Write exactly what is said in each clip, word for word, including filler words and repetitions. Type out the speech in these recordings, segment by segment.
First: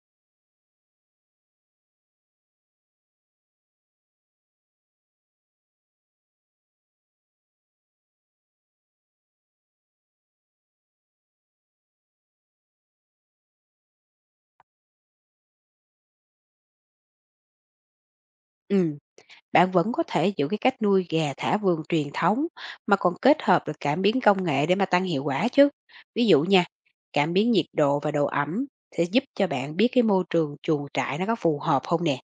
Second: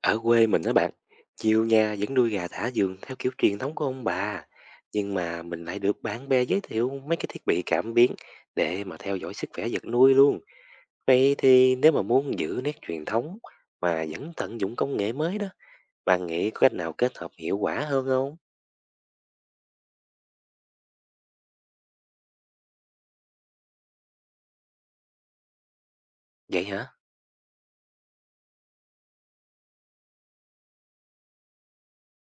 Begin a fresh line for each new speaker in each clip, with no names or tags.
Ở quê mình đó bạn, chiều nhà vẫn nuôi gà thả vườn theo kiểu truyền thống của ông bà. Nhưng mà mình lại được bạn bè giới thiệu mấy cái thiết bị cảm biến để mà theo dõi sức khỏe vật nuôi luôn. Vậy thì nếu mà muốn giữ nét truyền thống mà vẫn tận dụng công nghệ mới đó, bạn nghĩ có cách nào kết hợp hiệu quả hơn không?
Ừm, Bạn vẫn có thể giữ cái cách nuôi gà thả vườn truyền thống mà còn kết hợp được cảm biến công nghệ để mà tăng hiệu quả chứ. Ví dụ
Vậy
nha,
hả?
cảm biến nhiệt độ và độ ẩm sẽ giúp cho bạn biết cái môi trường chuồng trại nó có phù hợp không nè.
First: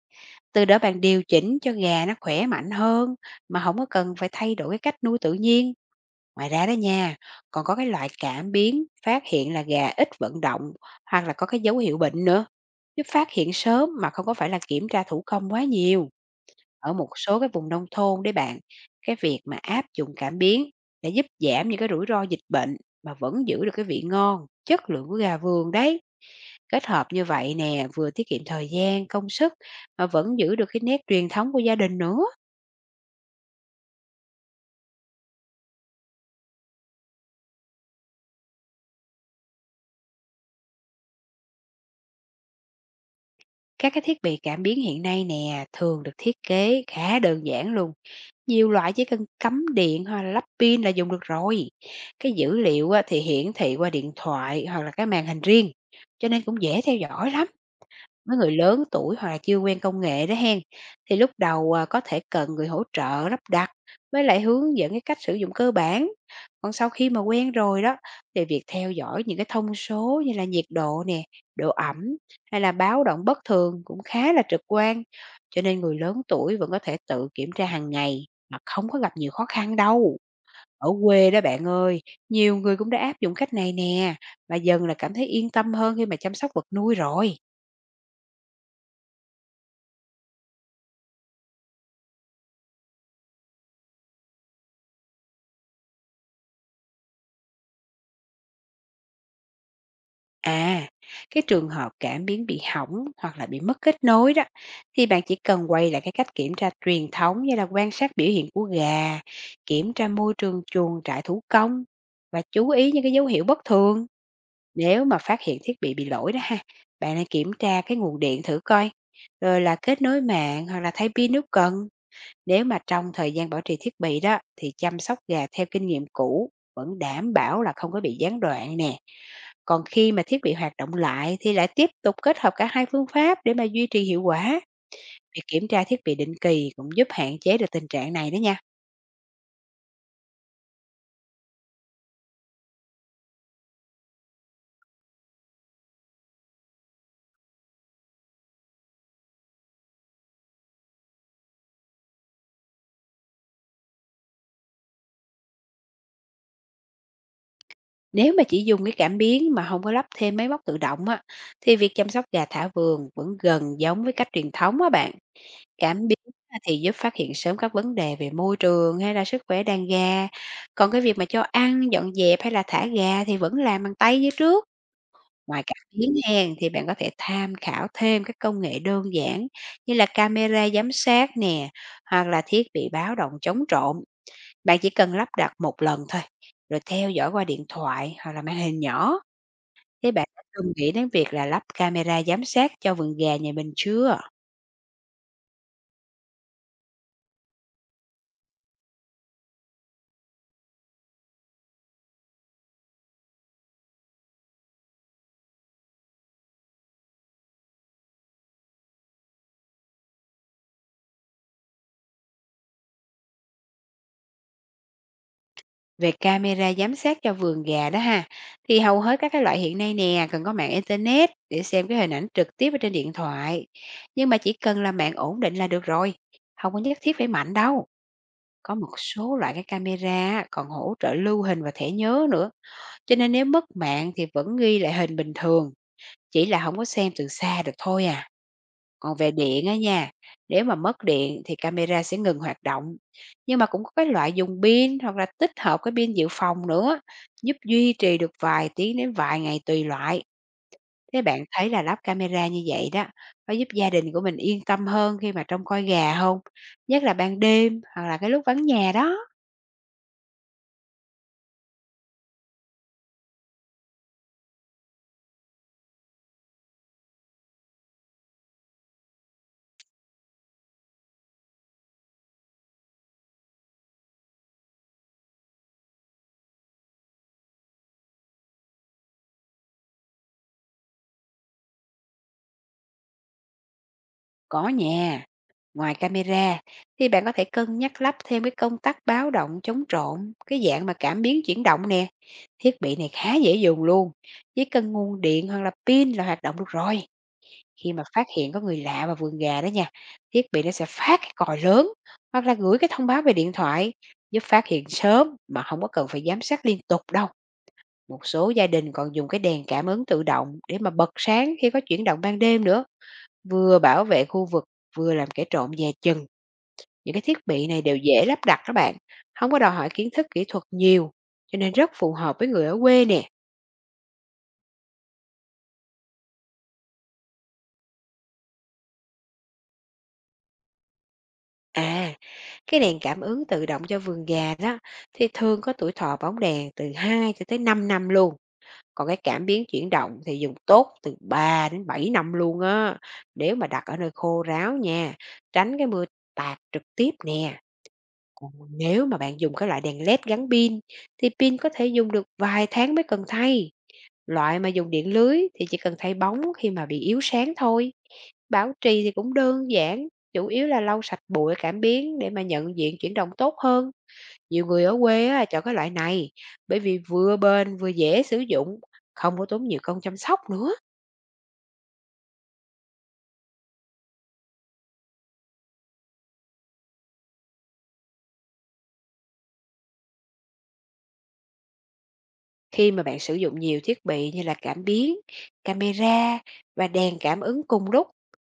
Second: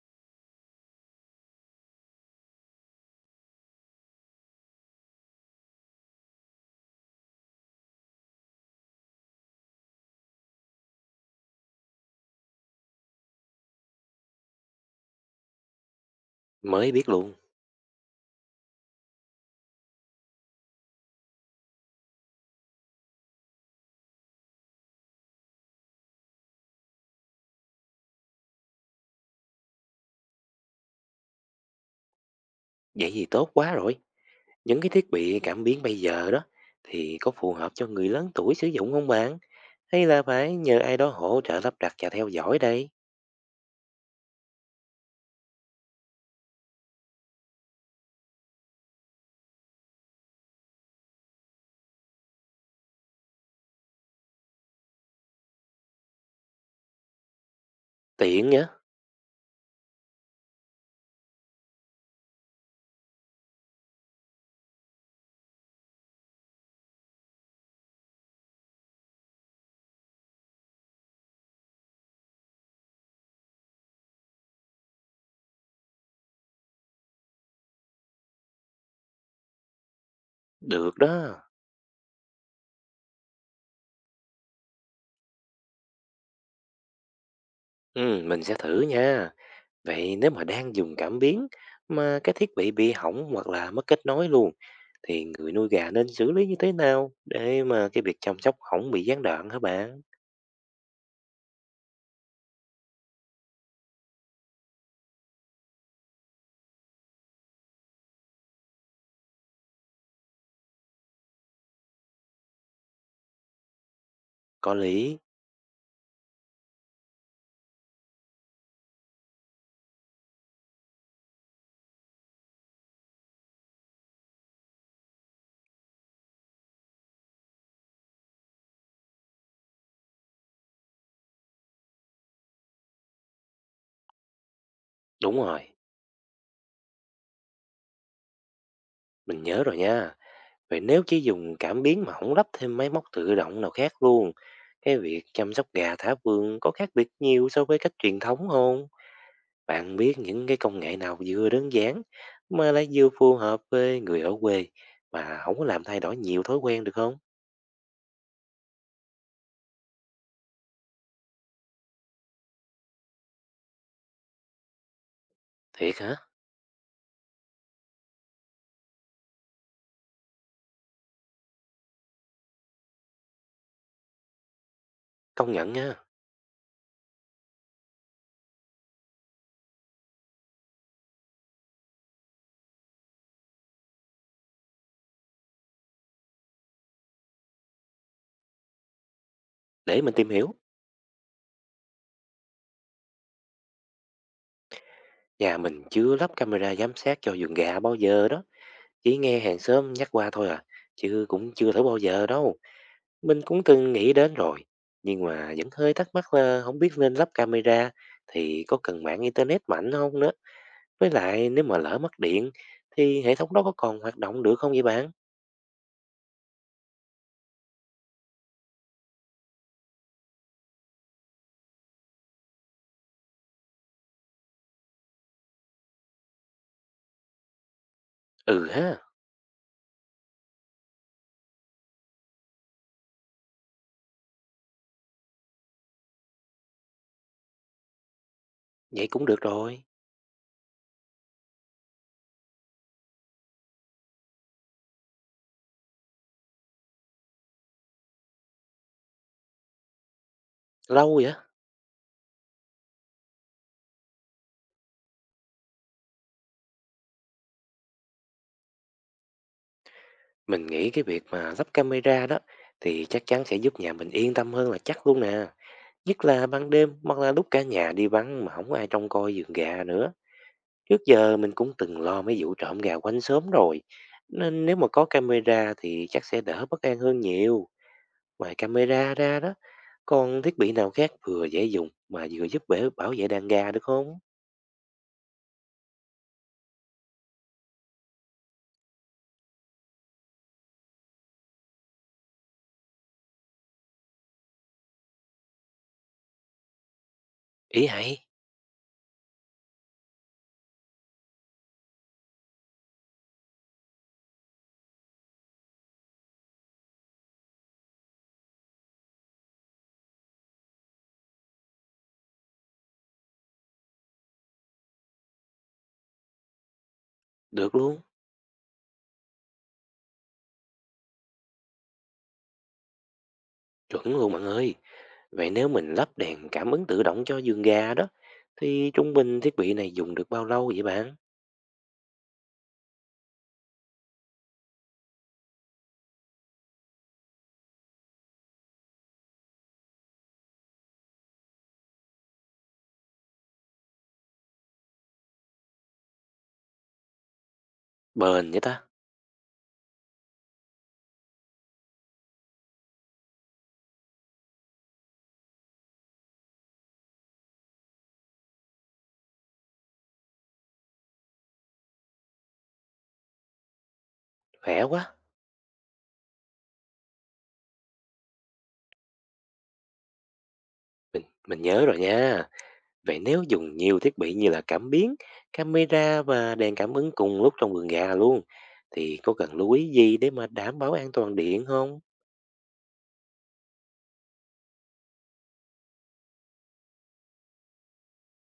Từ đó bạn điều chỉnh cho gà nó khỏe mạnh hơn mà không có cần phải thay đổi cái cách nuôi tự nhiên. Ngoài ra đó nha, còn có cái loại cảm biến phát hiện là gà ít vận động hoặc là có cái dấu hiệu bệnh nữa, giúp phát hiện sớm mà không có phải là kiểm tra thủ công quá nhiều.
Mới
Ở
biết
một
luôn.
số cái vùng nông thôn đấy bạn, cái việc mà áp dụng cảm biến đã giúp giảm những cái rủi ro dịch bệnh mà vẫn giữ được cái vị ngon, chất lượng của gà vườn đấy. Kết hợp như vậy nè, vừa tiết kiệm thời gian, công sức mà vẫn giữ được cái nét truyền thống của gia đình nữa.
Vậy thì tốt quá rồi. Những cái thiết bị cảm biến bây giờ đó thì có phù hợp cho người lớn tuổi sử dụng không bạn? Hay là phải nhờ ai đó hỗ trợ lắp đặt và theo dõi đây?
Các cái thiết bị cảm biến hiện nay nè, thường được thiết kế khá đơn giản luôn. Nhiều loại chỉ cần cắm điện hoặc là lắp pin là dùng được rồi. Cái dữ liệu á, thì hiển thị qua điện thoại hoặc là cái màn hình riêng, cho nên cũng dễ theo dõi lắm. Với
Tiện
người
nhá,
lớn tuổi hoặc là chưa quen công nghệ đó hen, thì lúc đầu à, có thể cần người hỗ trợ lắp đặt với lại hướng dẫn cái cách sử dụng cơ bản. Còn sau khi mà quen rồi đó, thì việc theo dõi những cái thông số như là nhiệt độ nè, độ ẩm hay là báo động bất thường cũng khá là trực quan. Cho nên người lớn tuổi vẫn có thể tự kiểm tra hàng ngày mà không có gặp nhiều khó khăn đâu. Ở
được
quê
đó.
đó bạn ơi, nhiều người cũng đã áp dụng cách này nè và dần là cảm thấy yên tâm hơn khi mà chăm sóc vật nuôi rồi.
Ừm, mình sẽ thử nha. Vậy nếu mà đang dùng cảm biến mà cái thiết bị bị hỏng hoặc là mất kết nối luôn, thì người nuôi gà nên xử lý như thế nào để mà cái việc chăm sóc không bị gián đoạn hả bạn?
À, cái trường hợp cảm biến bị hỏng hoặc là bị mất kết nối đó, thì bạn chỉ cần quay lại cái cách kiểm tra truyền thống như là quan sát biểu hiện của gà, kiểm tra môi trường chuồng trại thủ công và chú ý những cái dấu hiệu bất thường.
Có
Nếu
lý.
mà phát hiện thiết bị bị lỗi đó ha, bạn nên kiểm tra cái nguồn điện thử coi, rồi là kết nối mạng hoặc là thay pin nếu cần. Nếu mà trong thời gian bảo trì thiết bị đó thì chăm sóc gà theo kinh nghiệm cũ vẫn đảm bảo là không có bị gián đoạn nè. Còn khi mà thiết bị hoạt động lại thì lại tiếp tục kết hợp cả hai phương pháp để mà duy trì hiệu quả.
Đúng
Việc
rồi,
kiểm tra thiết bị định kỳ cũng giúp hạn chế được tình trạng này đó nha.
mình nhớ rồi nha. Vậy nếu chỉ dùng cảm biến mà không lắp thêm máy móc tự động nào khác luôn, cái việc chăm sóc gà thả vườn có khác biệt nhiều so với cách truyền thống không? Bạn biết những cái công nghệ nào vừa đơn giản mà lại vừa phù hợp với người ở quê mà không có làm thay đổi nhiều thói quen được không?
Nếu mà chỉ dùng cái cảm biến mà không có lắp thêm máy móc tự động á, thì việc chăm sóc gà thả vườn vẫn gần giống với cách truyền thống á bạn.
Thiệt
Cảm
hả?
biến á thì giúp phát hiện sớm các vấn đề về môi trường hay là sức khỏe đàn gà, còn cái việc mà cho ăn, dọn dẹp hay là thả gà thì vẫn làm bằng tay như trước.
Công
Ngoài
nhận
cảm
nha.
biến hèn thì bạn có thể tham khảo thêm các công nghệ đơn giản như là camera giám sát nè, hoặc là thiết bị báo động chống trộm. Bạn chỉ cần lắp đặt một lần thôi, rồi theo dõi qua điện thoại hoặc là màn hình nhỏ.
Để
Thế
mình
bạn
tìm
đã
hiểu.
từng nghĩ đến việc là lắp camera giám sát cho vườn gà nhà mình chưa?
Nhà mình chưa lắp camera giám sát cho vườn gà bao giờ đó. Chỉ nghe hàng xóm nhắc qua thôi à. Chứ cũng chưa thử bao giờ đâu. Mình cũng từng nghĩ đến rồi. Nhưng mà vẫn hơi thắc mắc là không biết nên lắp camera thì có cần mạng internet mạnh không nữa. Với lại nếu mà lỡ mất điện thì hệ thống đó có còn hoạt động được không vậy bạn?
Về camera giám sát cho vườn gà đó ha, thì hầu hết các cái loại hiện nay nè cần có mạng internet để xem cái hình ảnh trực tiếp ở trên điện thoại. Nhưng mà chỉ cần là mạng ổn định là được rồi, không có nhất thiết phải mạnh đâu.
Ừ
Có một
ha.
số loại cái camera còn hỗ trợ lưu hình và thẻ nhớ nữa, cho nên nếu mất mạng thì vẫn ghi lại hình bình thường, chỉ là không có xem từ xa được thôi à.
Vậy
Còn
cũng
về
được
điện á
rồi.
nha, nếu mà mất điện thì camera sẽ ngừng hoạt động. Nhưng mà cũng có cái loại dùng pin hoặc là tích hợp cái pin dự phòng nữa, giúp duy trì được vài tiếng đến vài ngày tùy loại.
Lâu
Thế
vậy?
bạn thấy là lắp camera như vậy đó, có giúp gia đình của mình yên tâm hơn khi mà trông coi gà không? Nhất là ban đêm hoặc là cái lúc vắng nhà đó,
Mình nghĩ cái việc mà lắp camera đó thì chắc chắn sẽ giúp nhà mình yên tâm hơn là chắc luôn nè. Nhất là ban đêm hoặc là lúc cả nhà đi vắng mà không ai trông coi giường gà nữa. Trước giờ mình cũng từng lo mấy vụ trộm gà quanh xóm rồi. Nên nếu mà có camera thì chắc sẽ đỡ bất an hơn nhiều. Ngoài camera ra đó, còn thiết bị nào khác vừa dễ dùng mà vừa giúp bể- bảo vệ đàn gà được không?
có nhà ngoài camera thì bạn có thể cân nhắc lắp thêm cái công tắc báo động chống trộm, cái dạng mà cảm biến chuyển động nè. Thiết bị này khá dễ dùng luôn, chỉ cần nguồn điện hoặc là pin là hoạt động được rồi.
Ý
Khi mà
hay,
phát hiện có người lạ vào vườn gà đó nha, thiết bị nó sẽ phát cái còi lớn hoặc là gửi cái thông báo về điện thoại giúp phát hiện sớm mà không có cần phải giám sát liên tục đâu. Một số gia đình còn dùng cái đèn cảm ứng tự động để mà bật sáng khi có chuyển động ban đêm nữa, vừa bảo vệ khu vực vừa làm kẻ trộm dè chừng. Những cái thiết bị
được
này đều
luôn.
dễ lắp đặt các bạn, không có đòi hỏi kiến thức kỹ thuật nhiều, cho nên rất phù hợp với người ở quê nè.
Chuẩn luôn bạn ơi. Vậy nếu mình lắp đèn cảm ứng tự động cho giường gà đó, thì trung bình thiết bị này dùng được bao lâu vậy bạn?
À, cái đèn cảm ứng tự động cho vườn gà đó, thì thường có tuổi thọ bóng đèn từ hai cho tới năm năm luôn, còn cái cảm biến chuyển động thì dùng tốt từ ba đến bảy năm luôn á, nếu mà đặt ở nơi khô ráo nha, tránh cái mưa tạt trực tiếp nè.
Bền
Còn
vậy ta?
nếu mà bạn dùng cái loại đèn led gắn pin, thì pin có thể dùng được vài tháng mới cần thay. Loại mà dùng điện lưới thì chỉ cần thay bóng khi mà bị yếu sáng thôi. Bảo trì thì cũng đơn giản, chủ yếu là lau sạch bụi cảm biến để mà nhận diện chuyển động tốt hơn. Nhiều
Khỏe
người ở
quá.
quê á, chọn cái loại này bởi vì vừa bền vừa dễ sử dụng, không có tốn nhiều công chăm sóc nữa.
Mình nhớ rồi nha. Vậy nếu dùng nhiều thiết bị như là cảm biến, camera và đèn cảm ứng cùng lúc trong vườn gà luôn, thì có cần lưu ý gì để mà đảm bảo an toàn điện không?
Khi mà bạn sử dụng nhiều thiết bị như là cảm biến, camera và đèn cảm ứng cùng lúc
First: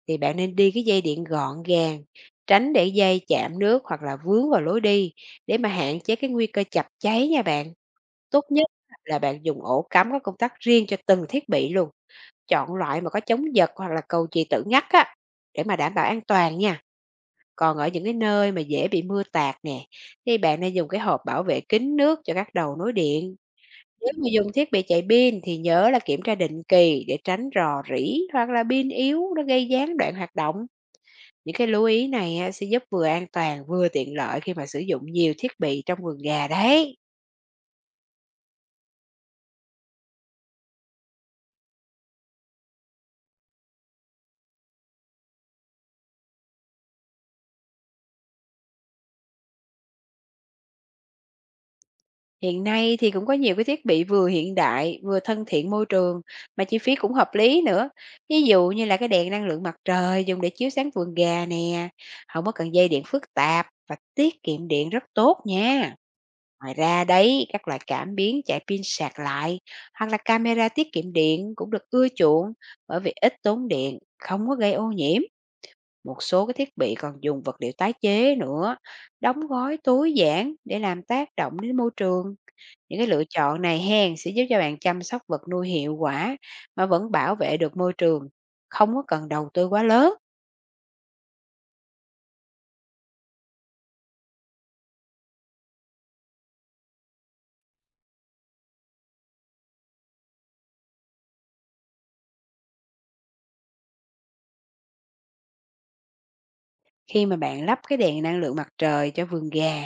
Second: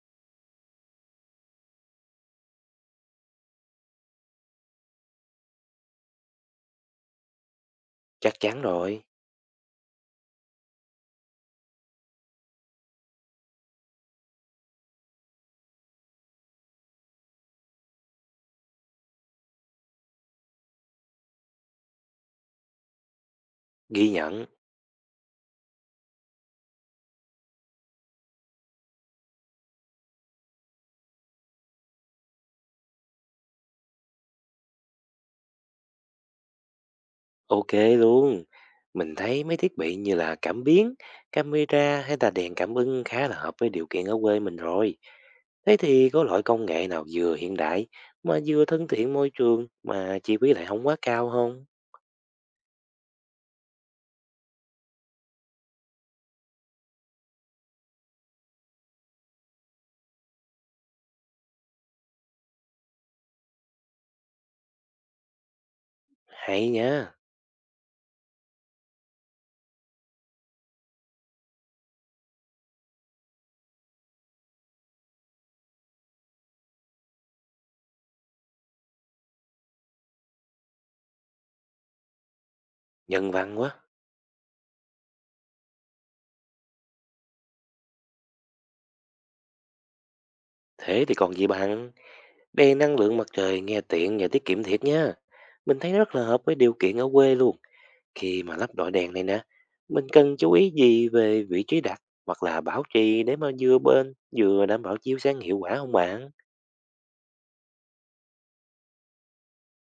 thì bạn nên đi cái dây điện gọn gàng, tránh để dây chạm nước hoặc là vướng vào lối đi để mà hạn chế cái nguy cơ chập cháy nha bạn.
Chắc
Tốt
chắn
nhất á
rồi.
là bạn dùng ổ cắm có công tắc riêng cho từng thiết bị luôn, chọn loại mà có chống giật hoặc là cầu chì tự ngắt á, để mà đảm bảo an toàn nha. Còn ở những cái nơi mà dễ bị mưa tạt nè, thì bạn nên dùng cái hộp bảo vệ kín nước cho các đầu nối điện.
Ghi
Nếu mà
nhận.
dùng thiết bị chạy pin thì nhớ là kiểm tra định kỳ để tránh rò rỉ hoặc là pin yếu nó gây gián đoạn hoạt động. Những cái lưu ý này á, sẽ giúp vừa an toàn vừa tiện lợi khi mà sử dụng nhiều thiết bị trong vườn gà đấy.
Ok luôn. Mình thấy mấy thiết bị như là cảm biến, camera hay là đèn cảm ứng khá là hợp với điều kiện ở quê mình rồi. Thế thì có loại công nghệ nào vừa hiện đại mà vừa thân thiện môi trường mà chi phí lại không quá cao không?
Hiện nay thì cũng có nhiều cái thiết bị vừa hiện đại, vừa thân thiện môi trường mà chi phí cũng hợp lý nữa. Ví dụ như là cái đèn năng lượng mặt trời dùng để chiếu sáng vườn gà nè, không có cần dây điện phức tạp và tiết kiệm điện rất tốt nha.
Hay
Ngoài ra
nhá,
đấy, các loại cảm biến chạy pin sạc lại hoặc là camera tiết kiệm điện cũng được ưa chuộng bởi vì ít tốn điện, không có gây ô nhiễm. Một số cái thiết bị còn dùng vật liệu tái chế nữa, đóng gói tối giản để làm tác động đến môi trường. Những cái lựa
nhân văn
chọn
quá.
này hen sẽ giúp cho bạn chăm sóc vật nuôi hiệu quả mà vẫn bảo vệ được môi trường, không có cần đầu tư quá lớn.
Thế thì còn gì bằng. Đèn năng lượng mặt trời nghe tiện và tiết kiệm thiệt nha. Mình thấy rất là hợp với điều kiện ở quê luôn. Khi mà lắp đội đèn này nè, mình cần chú ý gì về vị trí đặt hoặc là bảo trì để mà vừa bên vừa đảm bảo chiếu sáng hiệu quả không bạn?
Khi mà bạn lắp cái đèn năng lượng mặt trời cho vườn gà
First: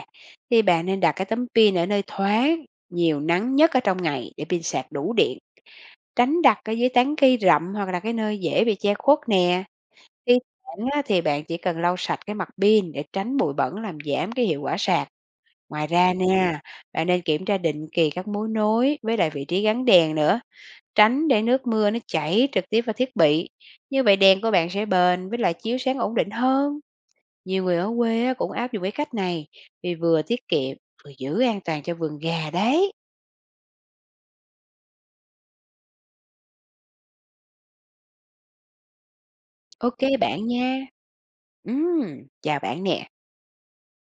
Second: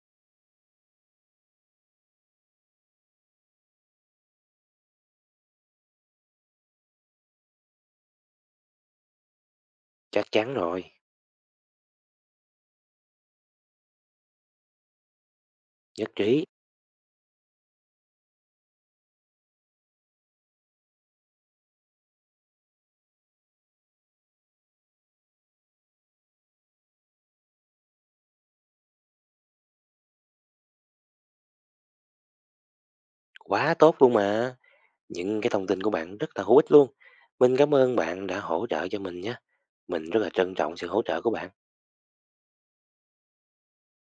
thì bạn nên đặt cái tấm pin ở nơi thoáng, nhiều nắng nhất ở trong ngày để pin sạc đủ điện, tránh đặt ở dưới tán cây rậm hoặc là cái nơi dễ bị che khuất nè.
Chắc
Khi
chắn
sẵn
rồi,
á, thì bạn chỉ cần lau sạch cái mặt pin để tránh bụi bẩn làm giảm cái hiệu quả sạc. Ngoài
nhất
ra
trí,
nha, bạn nên kiểm tra định kỳ các mối nối với lại vị trí gắn đèn nữa. Tránh để nước mưa nó chảy trực tiếp vào thiết bị, như vậy đèn của bạn sẽ bền với lại chiếu sáng ổn định hơn. Nhiều người ở quê á, cũng áp dụng cái cách này vì vừa tiết kiệm vừa giữ an toàn cho vườn gà đấy.
quá tốt luôn mà. Những cái thông tin của bạn rất là hữu ích luôn. Mình cảm ơn bạn đã hỗ trợ cho mình nhé.
Ok
Mình rất là
bạn
trân trọng
nha.
sự hỗ trợ của bạn.
Ừm, Chào bạn nè.